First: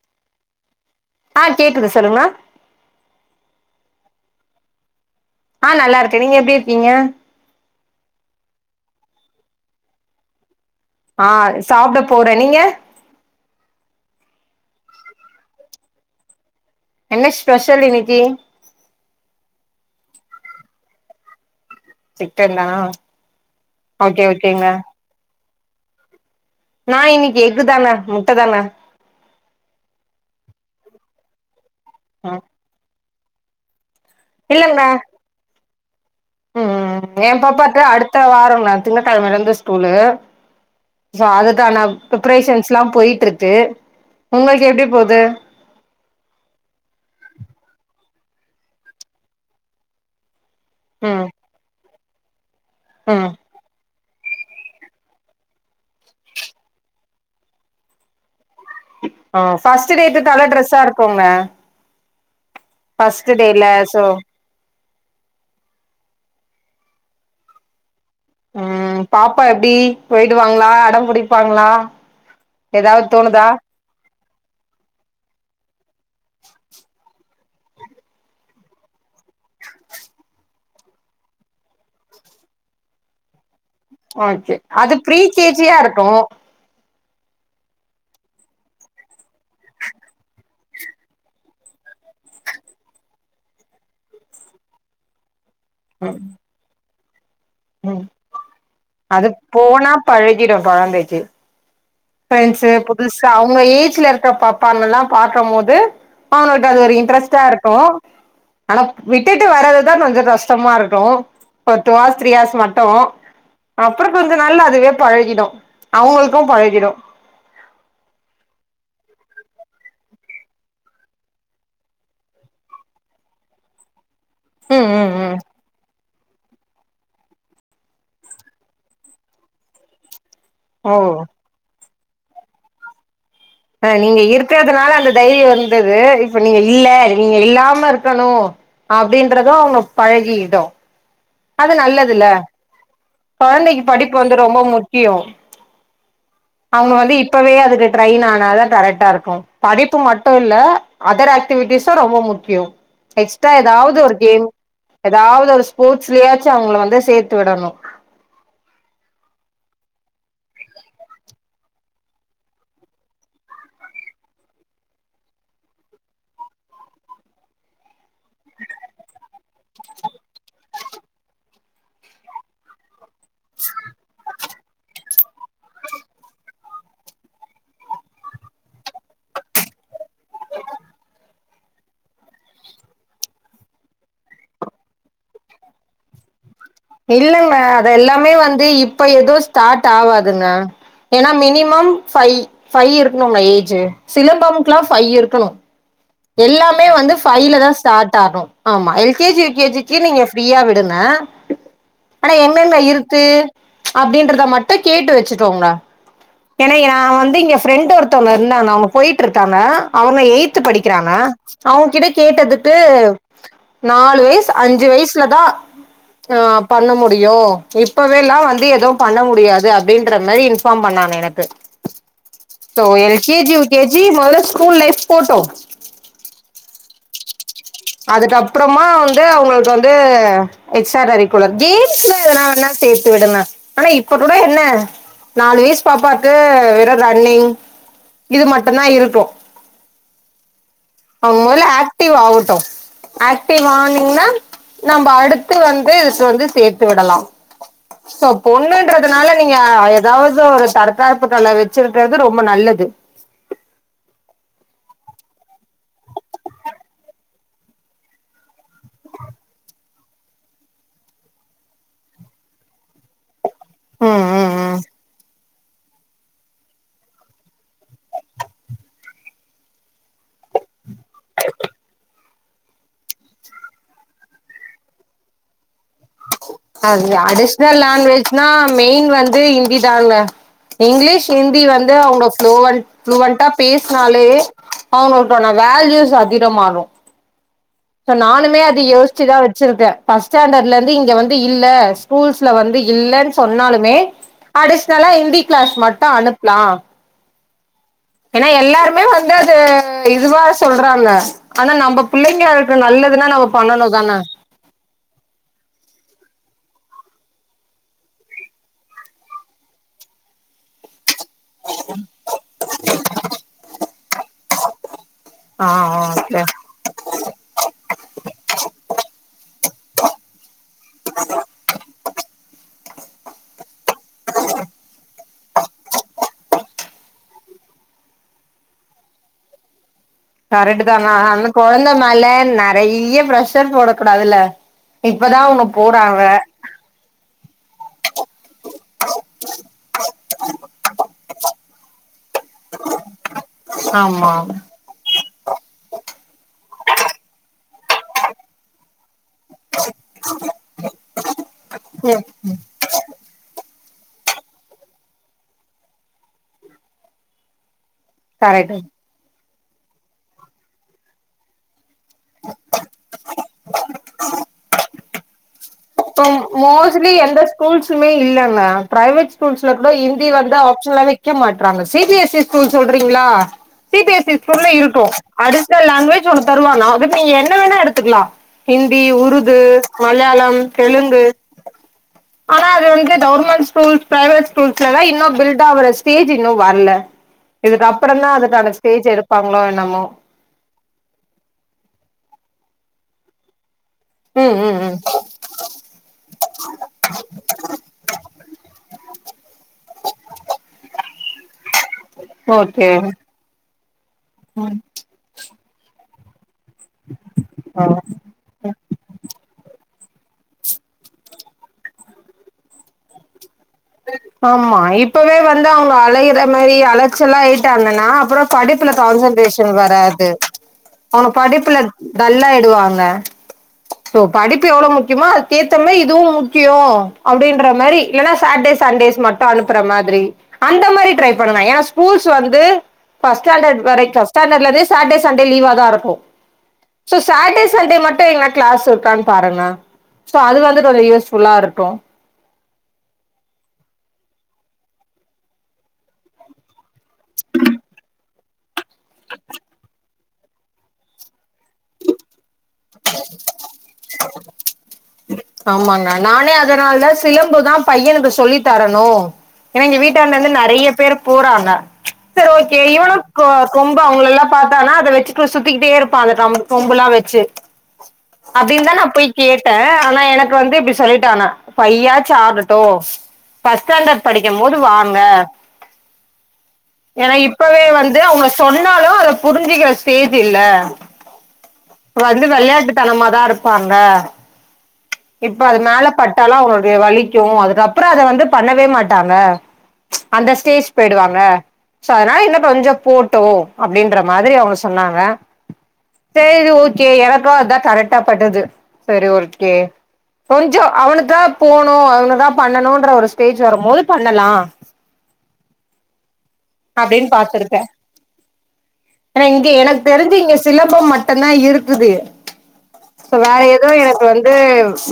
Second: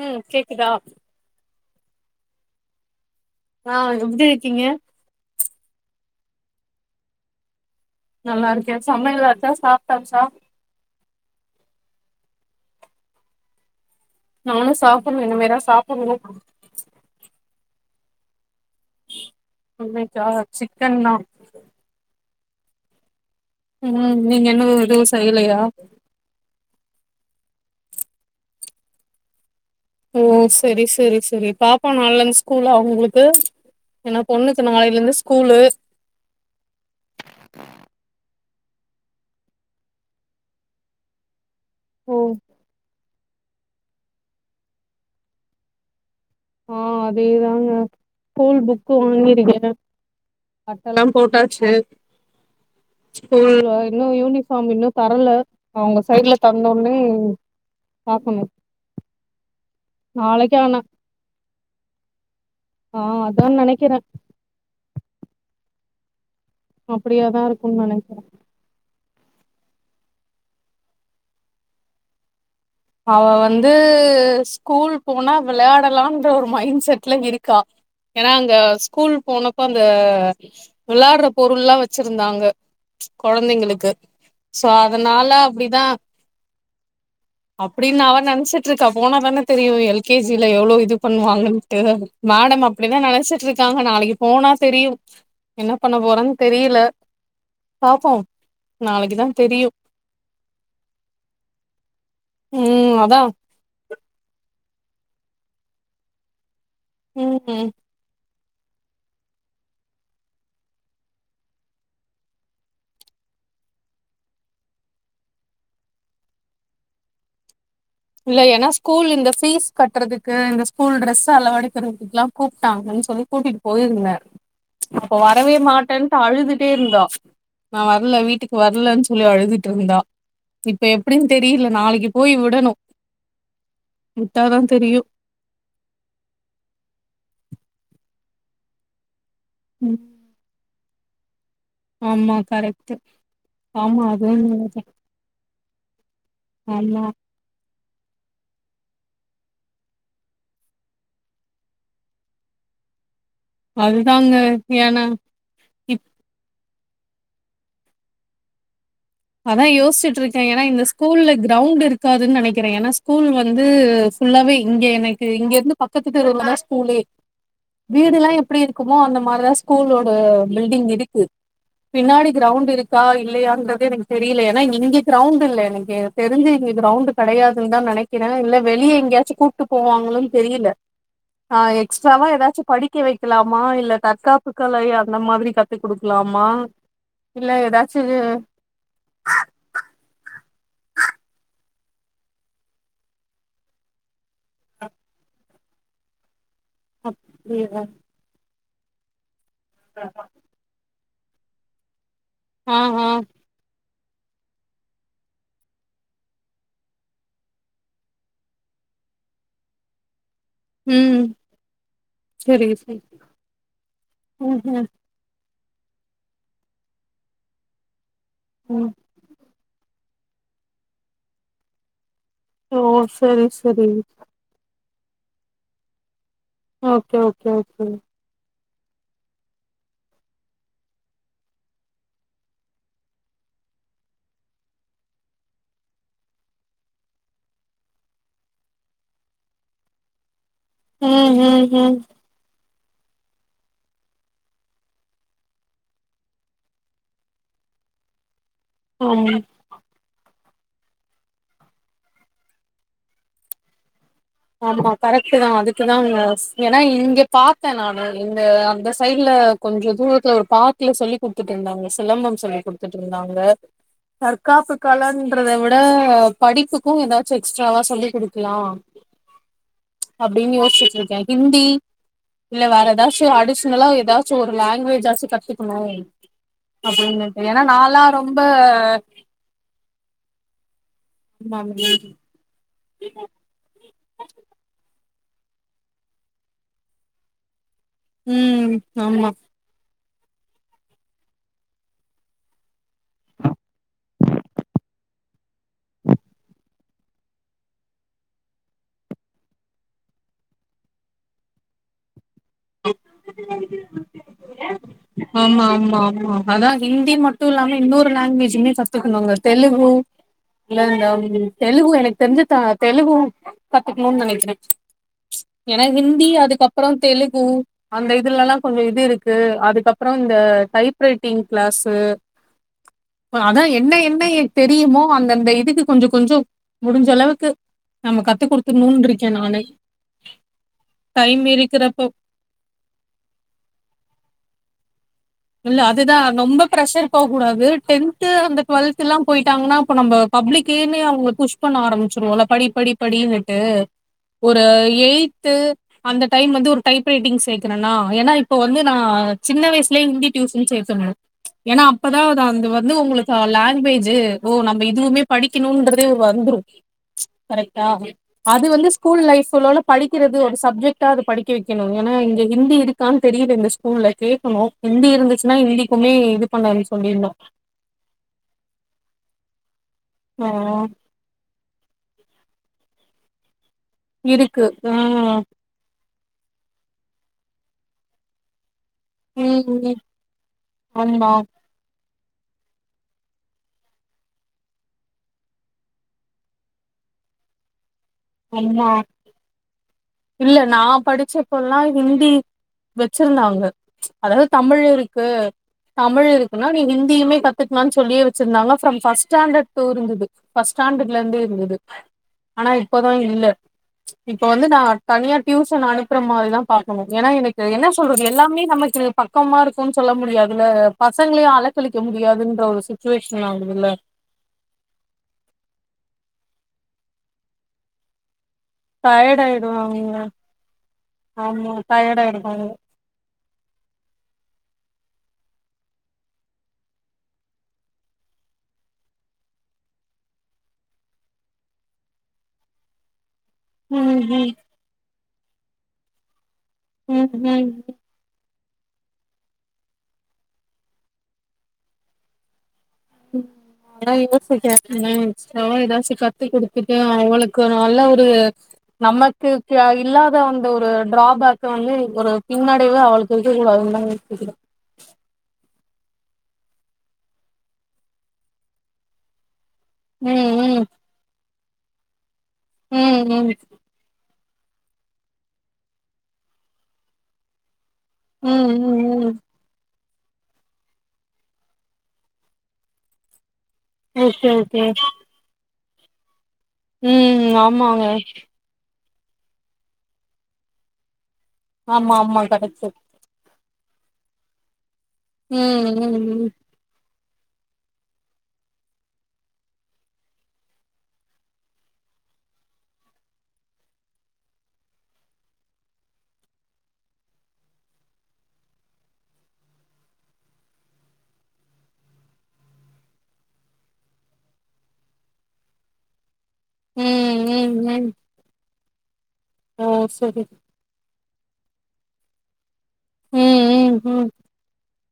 [inaudible] ம் கேக்குதா ஆ கேக்குது சொல்லுங்கண்ணா ஆஹ் எப்டி இருக்கீங்க ஆ நல்லா இருக்கேன் நீங்க எப்டி இருக்கீங்க நல்லா இருக்கேன் சமையல் ஆச்சா சாப்டாச்சா ஆ சாப்ட போறேன் நீங்க? நானும் சாப்புடன்னும் இனிமேதா சாப் [inaudible] என்ன ஸ்பெஷல் எனிதிங் இன்னைக்கா சிக்கன்தா சிக்கன்தானா உம் நீங்க என்ன எது செய்யலையா நா இன்னைக்கு எஃகு தாங்க முட்டதாங்க ஓ சேரி சேரி சேரி பாப் பா நாள்லந்து ம் ஸ்கூலா அவுங்களுக்கு ஹ ஏனா பொண்ணுக்கு நாளைல இருந்து ஸ்கூலு உம் உம் எயா பாப்பாக்கு அடுத்த வாரம் நா திங்க கெழமைல இருந்து ஸ்கூலு. சோ அது க்கான ஓ பிரிபரேஷன்ஸ்லா போயிட்டிருக்கு உங்ளுக்கு எப்டி போது? ஆஹ் அதேதாங்க ஸ்கூல் புக்கு வாங்கிருக்கே அட்டலாம் ம் போட்டாச்சு ம் ஸ்கூல்ல இன்னும் யூனிபாம் பார்ம் இன்னு தரல, அவுங்க சைட்ல தந்தவொன்னே பாக்கணு. ஆஹ் பர்ஸ்ட் டேக்கு கலர் நாளைக்கு ஆனா ட்ரெஸ்ஸா இருக்குங்க ஆ பர்ஸ்டு அதா டேல நெனைக்கிறே சோ அப்படியாதா இருக்குன்னு நெனைக்கிறே உம் பாப்பா எப்டி போயிடு வாங்களா அடம் பிடிப்பாங்களா? அவ வந்து ஸ்கூல் போனா விளையாடலான்ற ஒரு மைண்ட் செட்ல இருக்கா, ஏனா அங்க ஸ்கூல் போனப்ப அந்த விளையாடற பொருள் எல்லா வெச்சிருந்தாங்க கொழந்தைங்களு ஓகே அது ப்ரீ கே ஜியா இருக்கு அப்டின்னு அவ நினச்சிட்டுட்ருக்கா போனாாதான தெரியு எல் கே ஜில எவ்ளோ இது பண்ணுவாங்கன்ட்டு மேடம் அப்டிதா நினச்சிட்டு இருக்காங்க நாளைக்கு போனா தெரியு. என்ன பண்ண போறன்னு தெரில உம் அது தெரியு போனா பழகிடு கொழந்தைக்கு பிரெண்ட்ஸு ம் அதா புதுசா அவுங்க ஏஜ்ல இருக்கப்ப பல்லா பாக்கம்போது அவனுடைய அது ஒரு இன்ட்ரெஸ்டா ம் இருக்கு ஆனாப் விட்டுட்டு வர்றதுதான் கொஞ்சோ கஷ்டமாருக்கு ஒரு டூ ஹார்ஸ் த்ரீ ஹார்ஸ் மட்டு அப்புறோ கொஞ்ச நாள்ல அதுவே பழகிடு அவங்களுக்கும் பழகிடு இல்ல ஏனா ஸ்கூல் இந்த ஃபீஸ் கட்டறதுக்கு இந்த ஸ்கூல் ட்ரெஸ் அளவெடுக்கறதுக்கெல்லாங் கூப்ட்டாங்கன்னு சொல்லி கூட்டிட்டுப் போயிருந்த ம் ம் அப்போ ம் வரவே மாட்டன் ட்டு அழுதுட்டே இருந்தா நா வர்ல வீட்டுக்கு வர்லன்னு சொல்லி அழுதுட்டு இருந்தா இப்ப ஓ எப்டின்னு தெரியல நாளெக்கு போய் விடணும் அஹ் நீங்க இருக்குறதுனால தெரியு அந்த தைரியோ வந்தது இப்ப நீங்க இல்ல நீங்க இல்லாம விடணும் ஆ அப்டின்றது அவங்க ம் பழகிடு அது நல்லதுல ஆமா கரெக்ட் குழந்தைக்கு ஆமா படிப்பு அதுவு வந்து ரொம்ப உண்மதா முக்கியம் அவங்க ஆமா வந்து இப்பவே அதுகு ட்ரெயின் ஆனாதா கரெக்டா இருக்கு படிப்பு மட்டு இல்ல அதர் ஆக்டிவிட்டிஸு ரொம்ப முக்கியொ எக்ஸ்ட்ரா ஏதாவது ஒரு அதுதாங்க கேம் ஏனா ஏதாவது ஒரு இப் ஸ்போர்ட்ஸ் புருஸ அவங்கள வந்து சேத்து விடணு அதா யோசிட்ருக்கே ஏனா இந்த ஸ்கூல்ல க்ரௌண்ட் இருக்காதுன் நனைக்கிறே ஏனா ஸ்கூல் வந்து ஃபுல்லாவே இங்கே எனக்கு இங்கேர்ந்து பக்கத்து தெருவுலதா ஸ்கூலே வீடுலா எப்டி இருக்குமோ அந்த மாரிதா ஸ்கூலோட பில்டிங் இடுக்கு பின்னாடி க்ரௌண்ட் இருக்கா இல் ப்ளேயாக்ரதே எனக் இல்ல ஏன்னா இங்க இங்க க்ரௌவுண்டு இல்ல எனக் தெரிஞ்சு இங்க க்ரௌவுண்டு கெடையாதுன் தா நெனக்கிற இல்ல வெளிய எங்யாச்சு கூப்ட்டு போவாங்களுன் தெரியில ஆ எக்ஸ்ட்ராவா ஏதாச்சு படிக்க வக்கலாமா இல்ல தற்காப்புகலை அந்த மாதிரி கத்து குடுக்லாமா இல்லங்க அத எல்லாமே வந்து இப் இப்ப எது ஸ்டார்ட் ஆவாதுங்க ஏனா மினிமம் ஃபைவ் ஃபைவ் இருக்ணுங்க ஏஜ் சிலம்பம்க்லா ஃபைவ் இருக்கணு எல்லாமே வந்து ஃபைலதா அப்படியா ஸ்டார்ட் ஆக்ணு ஆமா L K G K G க்கி நீங்க ஃரீயா விடுங்க ஆனா என்னென்ன ஆஹ் ஆஹ் இருத்து அப்டின்றத மட்டு கேட்டு வெச்சுகோங்க எனைய நா வந்து இங்க ஃபிரெண்ட் ஒருத்தவ்ங்க இருந்தாங்க அவுங்க போயிட்ருக்காங்க அவுங்க எய்த்து படி கிறாங்க உம் அவுங்கிட்ட சரி கேட்டதுக்கு சரி நாலு வயசு உம் அஞ்சு உம் வயசுல தா ஆ பண்ண முடியு இப் இப்பவேலா வந்து உம் எதுவு பண்ண முடியாது அப் அப்டின்றமாரி இன்ஃபாம் பண்ணாங்க எனக்கு ஓ சோ எல் கே சரி ஜி யூ கே சரி ஜி மொதல school life photo okay okay okay அப்டமா வந்து அவுங்குளுக்கு வந்து எக்ஸ்ட்ரா கரிகுளர் கேம்ஸ்ல எதனா வேனா சேத்து விடுங்க ஆனா இப்பகூட என்ன நாலு வய்ஸ் பாப்பாக்கு வெறு ரன்னிங் இது மட்டுந்தா இருக்கூ அவ உம் மொதல உம் உம் ஆக்டிவ் ஆவுட்டு ஆக்டிவ் ஆனிங்ன்னா நம்ப அடுத்து வந்து சோ வந்து சேத்து விடலா ஆமா பொண்ணுன்றதுனால நீங்க ஏதாவது ஒரு தரற்காப்புக்களை வச்சிருக்கிறது ரொம்ப நல்லது ஆமா கரெக்ட் தா அதுக்குதா ஏன்னா இங்க பாத்தே நானு இந்த அந்த சைடுல கொஞ்சு தூரத்துல ஒரு பார்கல சொல்லி் கொடுத்துட்டு இருந்தாங்க சிலம்பம் சொல்லி் கொடுத்துட்டு இருந்தாங்க ம் ம் தர்கக்காப்பு ம் காலேனு றதை விட படிப்புக்கும் எதாச்சும் எக்ஸ்ட்ராவா சொல்லி கொடுக்கலாம். அப்படின்னு யோசிச்சுட்டு இருக்கேன் ஹிந்தி இல்ல வேற எதாச்சும் அடிஷனலா ஏதாச்சும் ஒரு லாங்குவேஜ் ஆச்சும் கத்துக்கணும் அது அப்படின்னுட்டு ஏன்னா அடிஷ்னல் நாலா ரொம்ப லாங்குவேஜ்னா மெயின் வந்து ஹிந்தி தாங்க இங்கிலீஷ் ஹிந்தி வந்து அவங்க குளோஸ் ஃபுளுவண்டா பேசினாலே அவங்களுக்கான வேல்யூஸ் அதிகமாகும். சோ நானுமே உம் அத ஆமா யோசிச்சுதான் வச்சிருக்கேன் ஃபஸ்ட் ஸ்டேண்டர்ட்லருந்து இங்க வந்து இல்லே ஸ்கூல்ஸ்ல வந்து இல்லேன்னு சொன்னாலுமே அடிஷனலா இந்தி கிளாஸ் மட்டு அனுப்லா ஏன்னா எல்லாருமே வந்து அது இதுவா சொல்றாங்க ஆனா நம்போ புள்ளைங்கட்ரு நல்லதுன்னா நம்மோ பண்ணணு தான அதா ஹிந்தி மட்டு இல்லாம இன்னொரு லாங்குவேஜுமே கத்துக்கணுங்க தெலுகு இல்ல இந்த ம் தெலுகு எனக் தெரிஞ்சு த தெலுகு கத்துக்ணுன்னு நனைக்கிறே ஆ ஏன்னா ஹிந்தி ஓகே அதுக்கப்புறோந் தெலுக் ம் அந்த இதுலல்லா கொஞ்சோ இது இருக்கு அதுக்கப்புறோ இந்த டைப் ரைட்டிங் க்ளாஸு இப்ப அதா என்ன என்ன எ தெரியுமோ அந்தந்த இதுக்கு கொஞ்சோ கொஞ்சோ முடிஞ்சளவுக்கு நம்ம கத்து குடுத்துட்ணுன்ருக்கே நானே கரட்டு தா னா அந்த கொழந்த மேல நெறைய ப்ரஷர் போடக்கூடாதுல இல்ல அது தா ரொம்ப பிரெஷர் போவ கூடாது டென்த்து அந்த டுவல்த்துல்லா போயிட்டாங்கன்னா அப்ப நம்ப பப்ளிக்கேன்னே அவங்கள புஷ் பண்ண ஆரம் ச்சு மொதல்ல படி படி படின்னுட்டு ஆமா ஒரு எயித்து அந்த டைம் வந்து ஒரு டைப் ரைட்டிங் சேக் குனன்னா ஏன்னா இப்போ வந்து நா சின்ன வயசுலே ஹிந்தி டியூசன் சேத்துடணு ஏனா அப்பதா ம் அ அது வந்து உங்களுக்கு லேங்வேஜ் இது ஓ நம்ம இதுவுமே படிக்கணுன்றதே வந்துரு கரெக் டா அது கரெக்ட் வந்து ஸ்கூல் லைஃப் சொல்ணுனா படிக்கிறது ஒரு சப்ஜெக்டா அது படிக்க வெக்கணு நீ ஏனா இங்க ஹிந்தி இருக்கா தெரியல இந்த ஸ்கூல்ல கேக்கணு ஹிந்தி இருந்துச்சுன்னா ஹிந்தி இப்ப மோஸ்ட்லி எந்த ஸ்கூல்சுமே இல்லங்க ப்ரைவேட் [unintelligible] வந்து ஹிந்தி ஆ வந்து ஆப்ஷனல வெக்க மாட்றாங்க சி பி எஸ் [unintelligible] ஸ்கூல் சொல்றீங்ளா சி பி எஸ் சி இருக்கு. ஸ்கூல்ல ஆ. இருக்கோ அடிஷ்னல் லாங்வேஜ் [unintelligible] ஒன்னு தருவாங்க அது நீ என்ன வேணா எடுத்துக்கலா ஹிந்தி உருது ம். மலையாளம் தெலுங்கு ஆமா ஆனா அது வந்து கவர்மெண்ட் ஸ்கூல் பிரைவேட் ஸ்கூல்ஸ்லலா இன்னு பில்டாவுற ஸ்டேஜ் இன்னு வர்ல இதுதா அப்றதா அதுக்கான ஆமா. ஸ்டேஜ் எடுப்பாங்களோ என்னமோ படிச்சபோல்லா ஹிந்தி வச்சிருந்தாங்க அதாது ம் ம் தமிழ் ம் இருக்கு தமிழ் இருக்குன்னா நீ ஹிந்தியுமே கத்துக்லாணு சொல்லியே வச்சுருந்தாங்க from first stand [unintelligible] first standard லருந்தே இருந்துது ஆனா ஓகே இப்பதா இல்ல இப்ப வந்து நா தனியா டியூஷன் அனுப்ற மாரிதா பாக்கணு ஏனா எனக்கு என்ன சொல்றது எல்லாமே நமக்கு பக்கமாருக் குன் சொல்ல முடியாதுல பசங்களயு அலக்களிக்க முடியாதுன்ற ஒரு சுச்சுவேஷன் ஆகுதுல்ல [inaudible] ஆமா இப்பவே வந்து அவங்க அலயிற மாரி அலச்சலாயிடாங்கனா அப்றோ படிப்ல டயர்ட் கான்சன்ட்ரேஷன் ஆயிடுவாங்க வராது அவங்க ஆமா படிப்ல டயர்ட் ஆயிடுவாங்க டல்லாயிடுவாங்க சோ படிப்பு எவ்ளோ முக் க்கியமோ அதுக்கேத்தம இதுவு முக்கியோ அப்டின்ற மாரி இல்லனா சாட்டே சா சண்டேஸ் மட்டோ அனுப்ற மாதிரி அந்த மாரி ட்ரை பண்ணுவே ஏனா ஸ்கூல்ஸ் வந்து ஃபஸ்ஸாண்டட் ம் வரைக் ம் ஃபஸ்ஸாண்டலேந்தே சாட்டே ச சண்டே லீவ தாருக்கோ சோ ம் சாட்டே ம் சண்டே மட்டோ எங்க கிளாஸ் இருக்கான்னு பாருங்க சோ அது வந்து கொஞ்சோ யூஸ்புல்லா இருக்கு ம் அதுதா யோசி [unintelligible] அதா ஏதாச்சு கத்து குடுத்துட்டு அவளுக்கு நல்ல ஒரு நமக்கு கு இல்லா அந்த ஒரு டிராபேக்க வந்து ஒரு முன்னாடிலா அவளுக்கு இருக்க கூடாதுனு தா விட்டுட ஆமாங்க நானே அதனால தா சிலம்புதா பையனுக்கு சொல்லி தரணு ஏனா எங்க வீட்டாண்டந்து ம் நறைய பேர் போறாங்க செர் ஓகே ம் இவனு கொ ம் கொம்பா அவங்களலா பாத்தானா அதை வெச்சுட்டு சுத்திகிட்டே இருப்பா அந்த கம் கொம்பெலா வெச்சு ம் ம் அப்டின்தா நா ம் போய் ம் கேட்ட ஆனா எனக்கு வந்து இப்டி சொல்லிட்டாங்க ஃபைவ் ஆச்சு ஆகட்டு ஃபஸ்ட் ஸ்டாண்டர்ட் ஓகே படிக்கும் போது ஓகே வாங்க ஏனா ம் இப்பவே ஆமாங்க வந்து அவங்க சொன் இருந்தாலு அத புரிஞ்சுக்கிற ஸ்டேஜ் இல்ல ஆமா ஆமா வந்து கரெக்ட்டு வெளையாட்டுத்தனமாதா இரு ப்பாங்க இப்ப அது ம் மேல ம் பட்டாலு அவனுக்கு வலி க்கு அதுக்கப்பற அத வந்து பண்ணவே மாட்டாங்க அந்த ஸ்டேஜ் போயிடுவாங்க சோ அதனாலா இன்ன கொஞ்ச போட்டு அப்டின்ற மாதிரி அவங்க சொன்னாங்க சேரி ஓகே எனக்கு அதா கரெக்டா பட்டுது செரி ஓகே கொஞ்சோ அவனுக்கா போனு அவனுக்கா பண்ணனுன்ற ஒரு ஸ்டேஜ் வரம்போது பண்ணலா ம் அப்டின் ம் ம் பாத்துருக்கே ம் இங்க ஓ எனக்கு தெரிஞ்சு சரி இங்க சிலம்பம் மட்டு ந்தா இருக்குது சோ வேற ம் ஏதோ ம் எனக்கு ம் வந்து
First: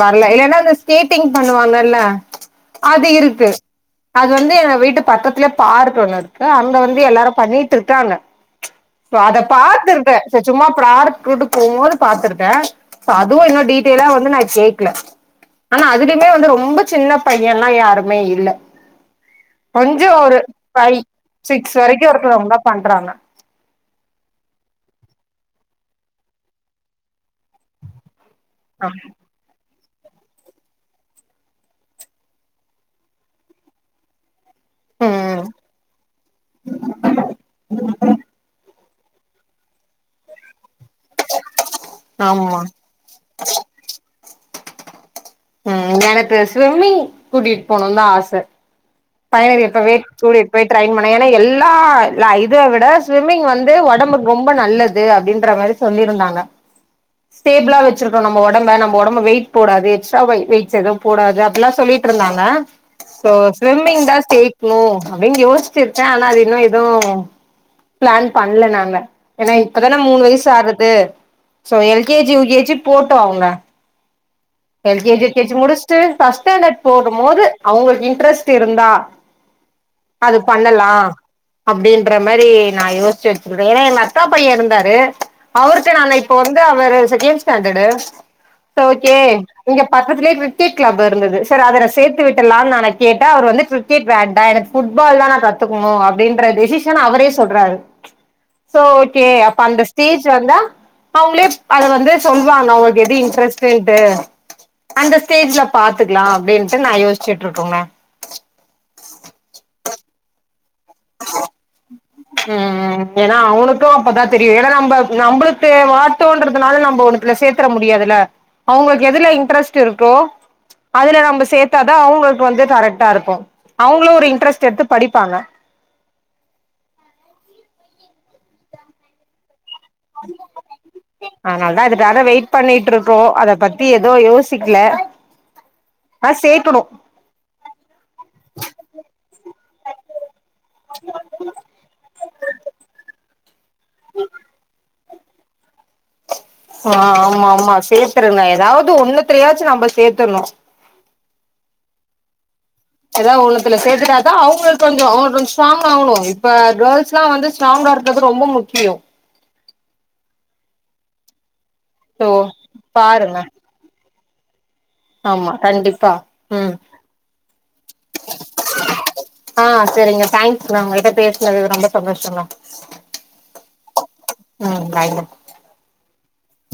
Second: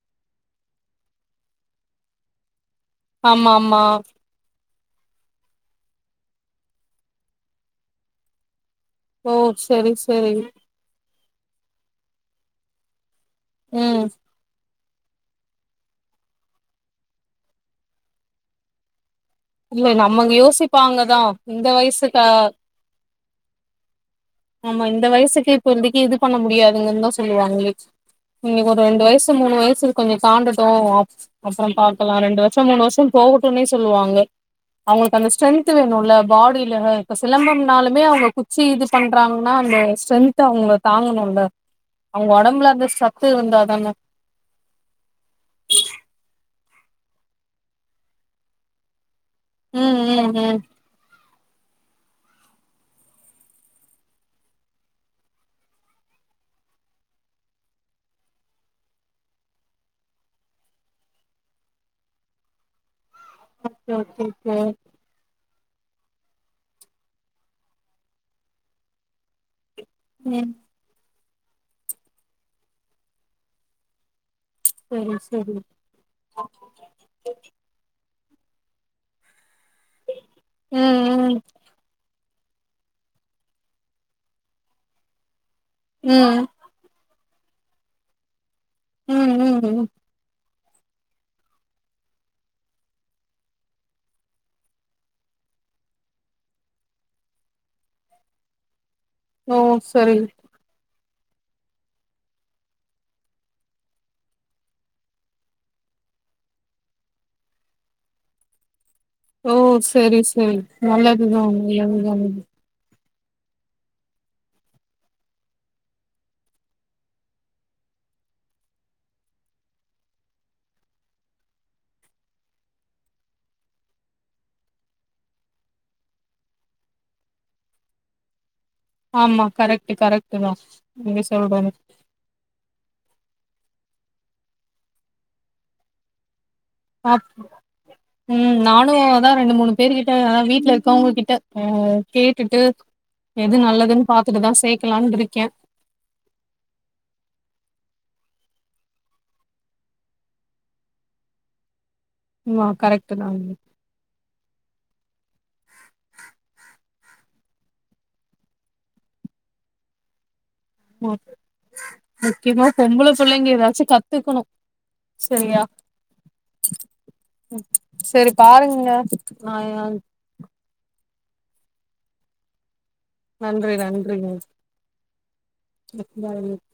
வர்ல இல்லனா அந்த ஸ்கேட்டிங் பண்ணுவாங்கல்ல அது இருக்கு ஆமா ஆமா அது வந்து என்ன விட் பக்கத்துலயே பார்க் ஒண்ணு இருக்கு அங்க வந்து எல்லாரு பண்ணிட்ருக்காங்க சோ ஓ அத சரி சரி பாத்துருக்கே சும்மா பார்க் கூட்டு போகும்போது பாத்துருக்க இப்ப அதுவு இன்னு ம் டீடெய்லா வந்து நா கேக் ல ஆனா அதுலயுமே வந்து ரொம்ப சின்ன பையல்லா யாருமே இல்ல இல்ல கொஞ்ச நம்ம ஒரு ஃபைவ் யோசிப்பாங்கதா இந்த சிக்ஸ் வரைக்கு வயசுக்கா இருக்கறவங்தா பண்றாங்க ஆமா இந்த வயசுக்கு இப்போதைக்கு இது பண்ண முடியாதுங்கன்தா சொல்லுவாங்கலே இன்னக்கி ஒரு ஆ ரெண்டு வயசு மூணு வயசு இருக் கொஞ்ச தாண்டாட்டு அப் அப்பறம் பாக்கலா ரெண்டு வருஷ மூணு வருஷ போகட்டுனே சொல்லுவாங்க அவங்களுக்கு அந்த ம் ஸ்ட்ரென்த் வேணுல்ல பாடியில இப்ப சிலம்பம்னாலுமே அவங்க குச்சி இது பண்றாங்னா அந்த ஸ்ட்ரென்த் அவுங்க தாங்கணுல்ல அவங்க ஆமா ஒடம்புல அந்த சத்து இருந்தாதான ம் எனக்கு ஸ்விம்மிங் கூட்டிட்டு போணும்தா ஆச பையன இப்பவே ம் ம் கூட்டிட்டு ம் போய் ட்ரெயின் பண்ண ஏனா எல் லா இல்ல இத விட ஸ்விம்மிங் வந்து ஒடம்புக்கு ரொம்ப நல்லது அப்டின்ற மாரி சொல்லிருந்தாங்க ஸ்டேபிளா வச்சுருக்கு நம்ம ஒடம்ப நம்ம ஒடம்ப வெயிட் போடாது எக்ஸ்ட்ரா வெ வெயிட்ஸ் எதுவு போடாது அப்டிலா சொல்லிட்ருந்தாங்க சோ ஸ்விம்மிங்தா ஓகே ஓகே சேக்ணு அப்டினு யோசி ச்சிருக்கே ஆனா அது இன்னு எது பிளான் பண்ல நாங்க ஏனா இப்பதான மூணு வயசு ம் ஆறது சோ எல்கேஜி யுகேஜி போட்டோ அவுன்ன சரி எல்கேஜி யுகேஜி சரி முடிஷ்ட்டு் ஃபஸ்ட்டாண்டட் போகுமோது அவுங்கள்க் இ ட்ரஸ்ட் இருந்தா அது பண்ணலா ம் அப்டின்ற மேரி நா யோஸ்ச்சு வச்சின்குறே என் அக்கா பைய இருந்தாரு அவுர்க்கு நா நை இப்போ ம் வந்து அவரு செக்கேன்ஸ் தேன்டடு சோக்கே ம் ம் ம் ஒங்க ம் பக்கத்துலே வீ கீட் க்ளப் இர்ந்துது சர் அதுல சேத்து விட்டலான் நான கேட்டா அவுரு வந்து க்ரிக்கெட் வேண்டா எனக் ஃபுட்பால் தா நா கத்துக்குணு அப்டின்ற டெசிஷன் அவரே சொல்றாரு சோ கே ஓ அப்ப அந்த சரி ஸ்டேஜ் வந்தா அவுங்ளேப் அது வந்து சொல்வாங்க அவுங்கள்க்கு எது இன்ட்ரஸ்ட்டூன்ட்டு அந்த ஸ்டேஜ்ல பாத்துக்கலா அப்டின்ட்டு நா யோஸ்ச்சுட்ருக்குமே ஓ சேரி சேயி நல்லதுதா [unintelligible] ஏனா அவுனுக்கு அப்பதா தெரியு எத நம்ப நம்புளுக்கு வாட்டோன்றதுனால நம்போ ஒன்னத்துல சேர்த்துர முடியாதுல அவுங்கள்க் எதுல இன்ட்ரஸ்ட் இருக்கோ அதுல நம்ப சேத்தா தா அவுங்கள்க் வந்து கரெக்டா இருக்கு அவுங்ளு ஒரு இன்ட்ரெஸ்ட் எடுத்து படிப்பாங்க ஆமா கரெக்ட் கரெக்ட் தான் நீங்க சொல்றது அதனால் தா இதுக்காக வெயிட் பண்ணிட்ருக்கோ அத பத் தி எதோ யோசிக்ல ஆ சே ஆப் ம் நானு அதா ரெண்டு மூணு பேரு கிட்ட அதா வீட்ல இருக்கவங்க கிட்ட ஆ கேட்டுட்டு எது நல்லத் துன் பாத்துட்டு தா சேக்கலான்ட்ருக் கே ஆ ஆமா ஆமா சேத்துருங்க ஏதாவது ஒண்ணுத்திலியாச்சு நம்ப சேத்துருணும் ஆமா கரெக்ட் தான் ஏதாவ ஒண்ணுத்துல சேத்துட்டா தா அவங்களுக்கு கொஞ்சோ அவங் கொஞ்சோ ஸ்ட்ராங் ஆவணு இப்ப கேர்ள்ஸ் தா வந்து ஸ்ட்ராங் ஆறதுக்கு ரொம்போ முக்கியோ மா சோ முக்கியமா பொம்பள பாருங்க புள்ளைங்க ஏதாச்சு கத் த்துக்கணும் ஆமா கண்டிப்பா ம் ம். சரி பாருங்க ஆ நான் சேரிங்க தேங்க்ஸ்ங்க உங்க கிட்ட பேஸ் னது ரொம்ப சந்தோஷந்தா நன்றி நன்றிங்க பாய்ங்க [unintelligible]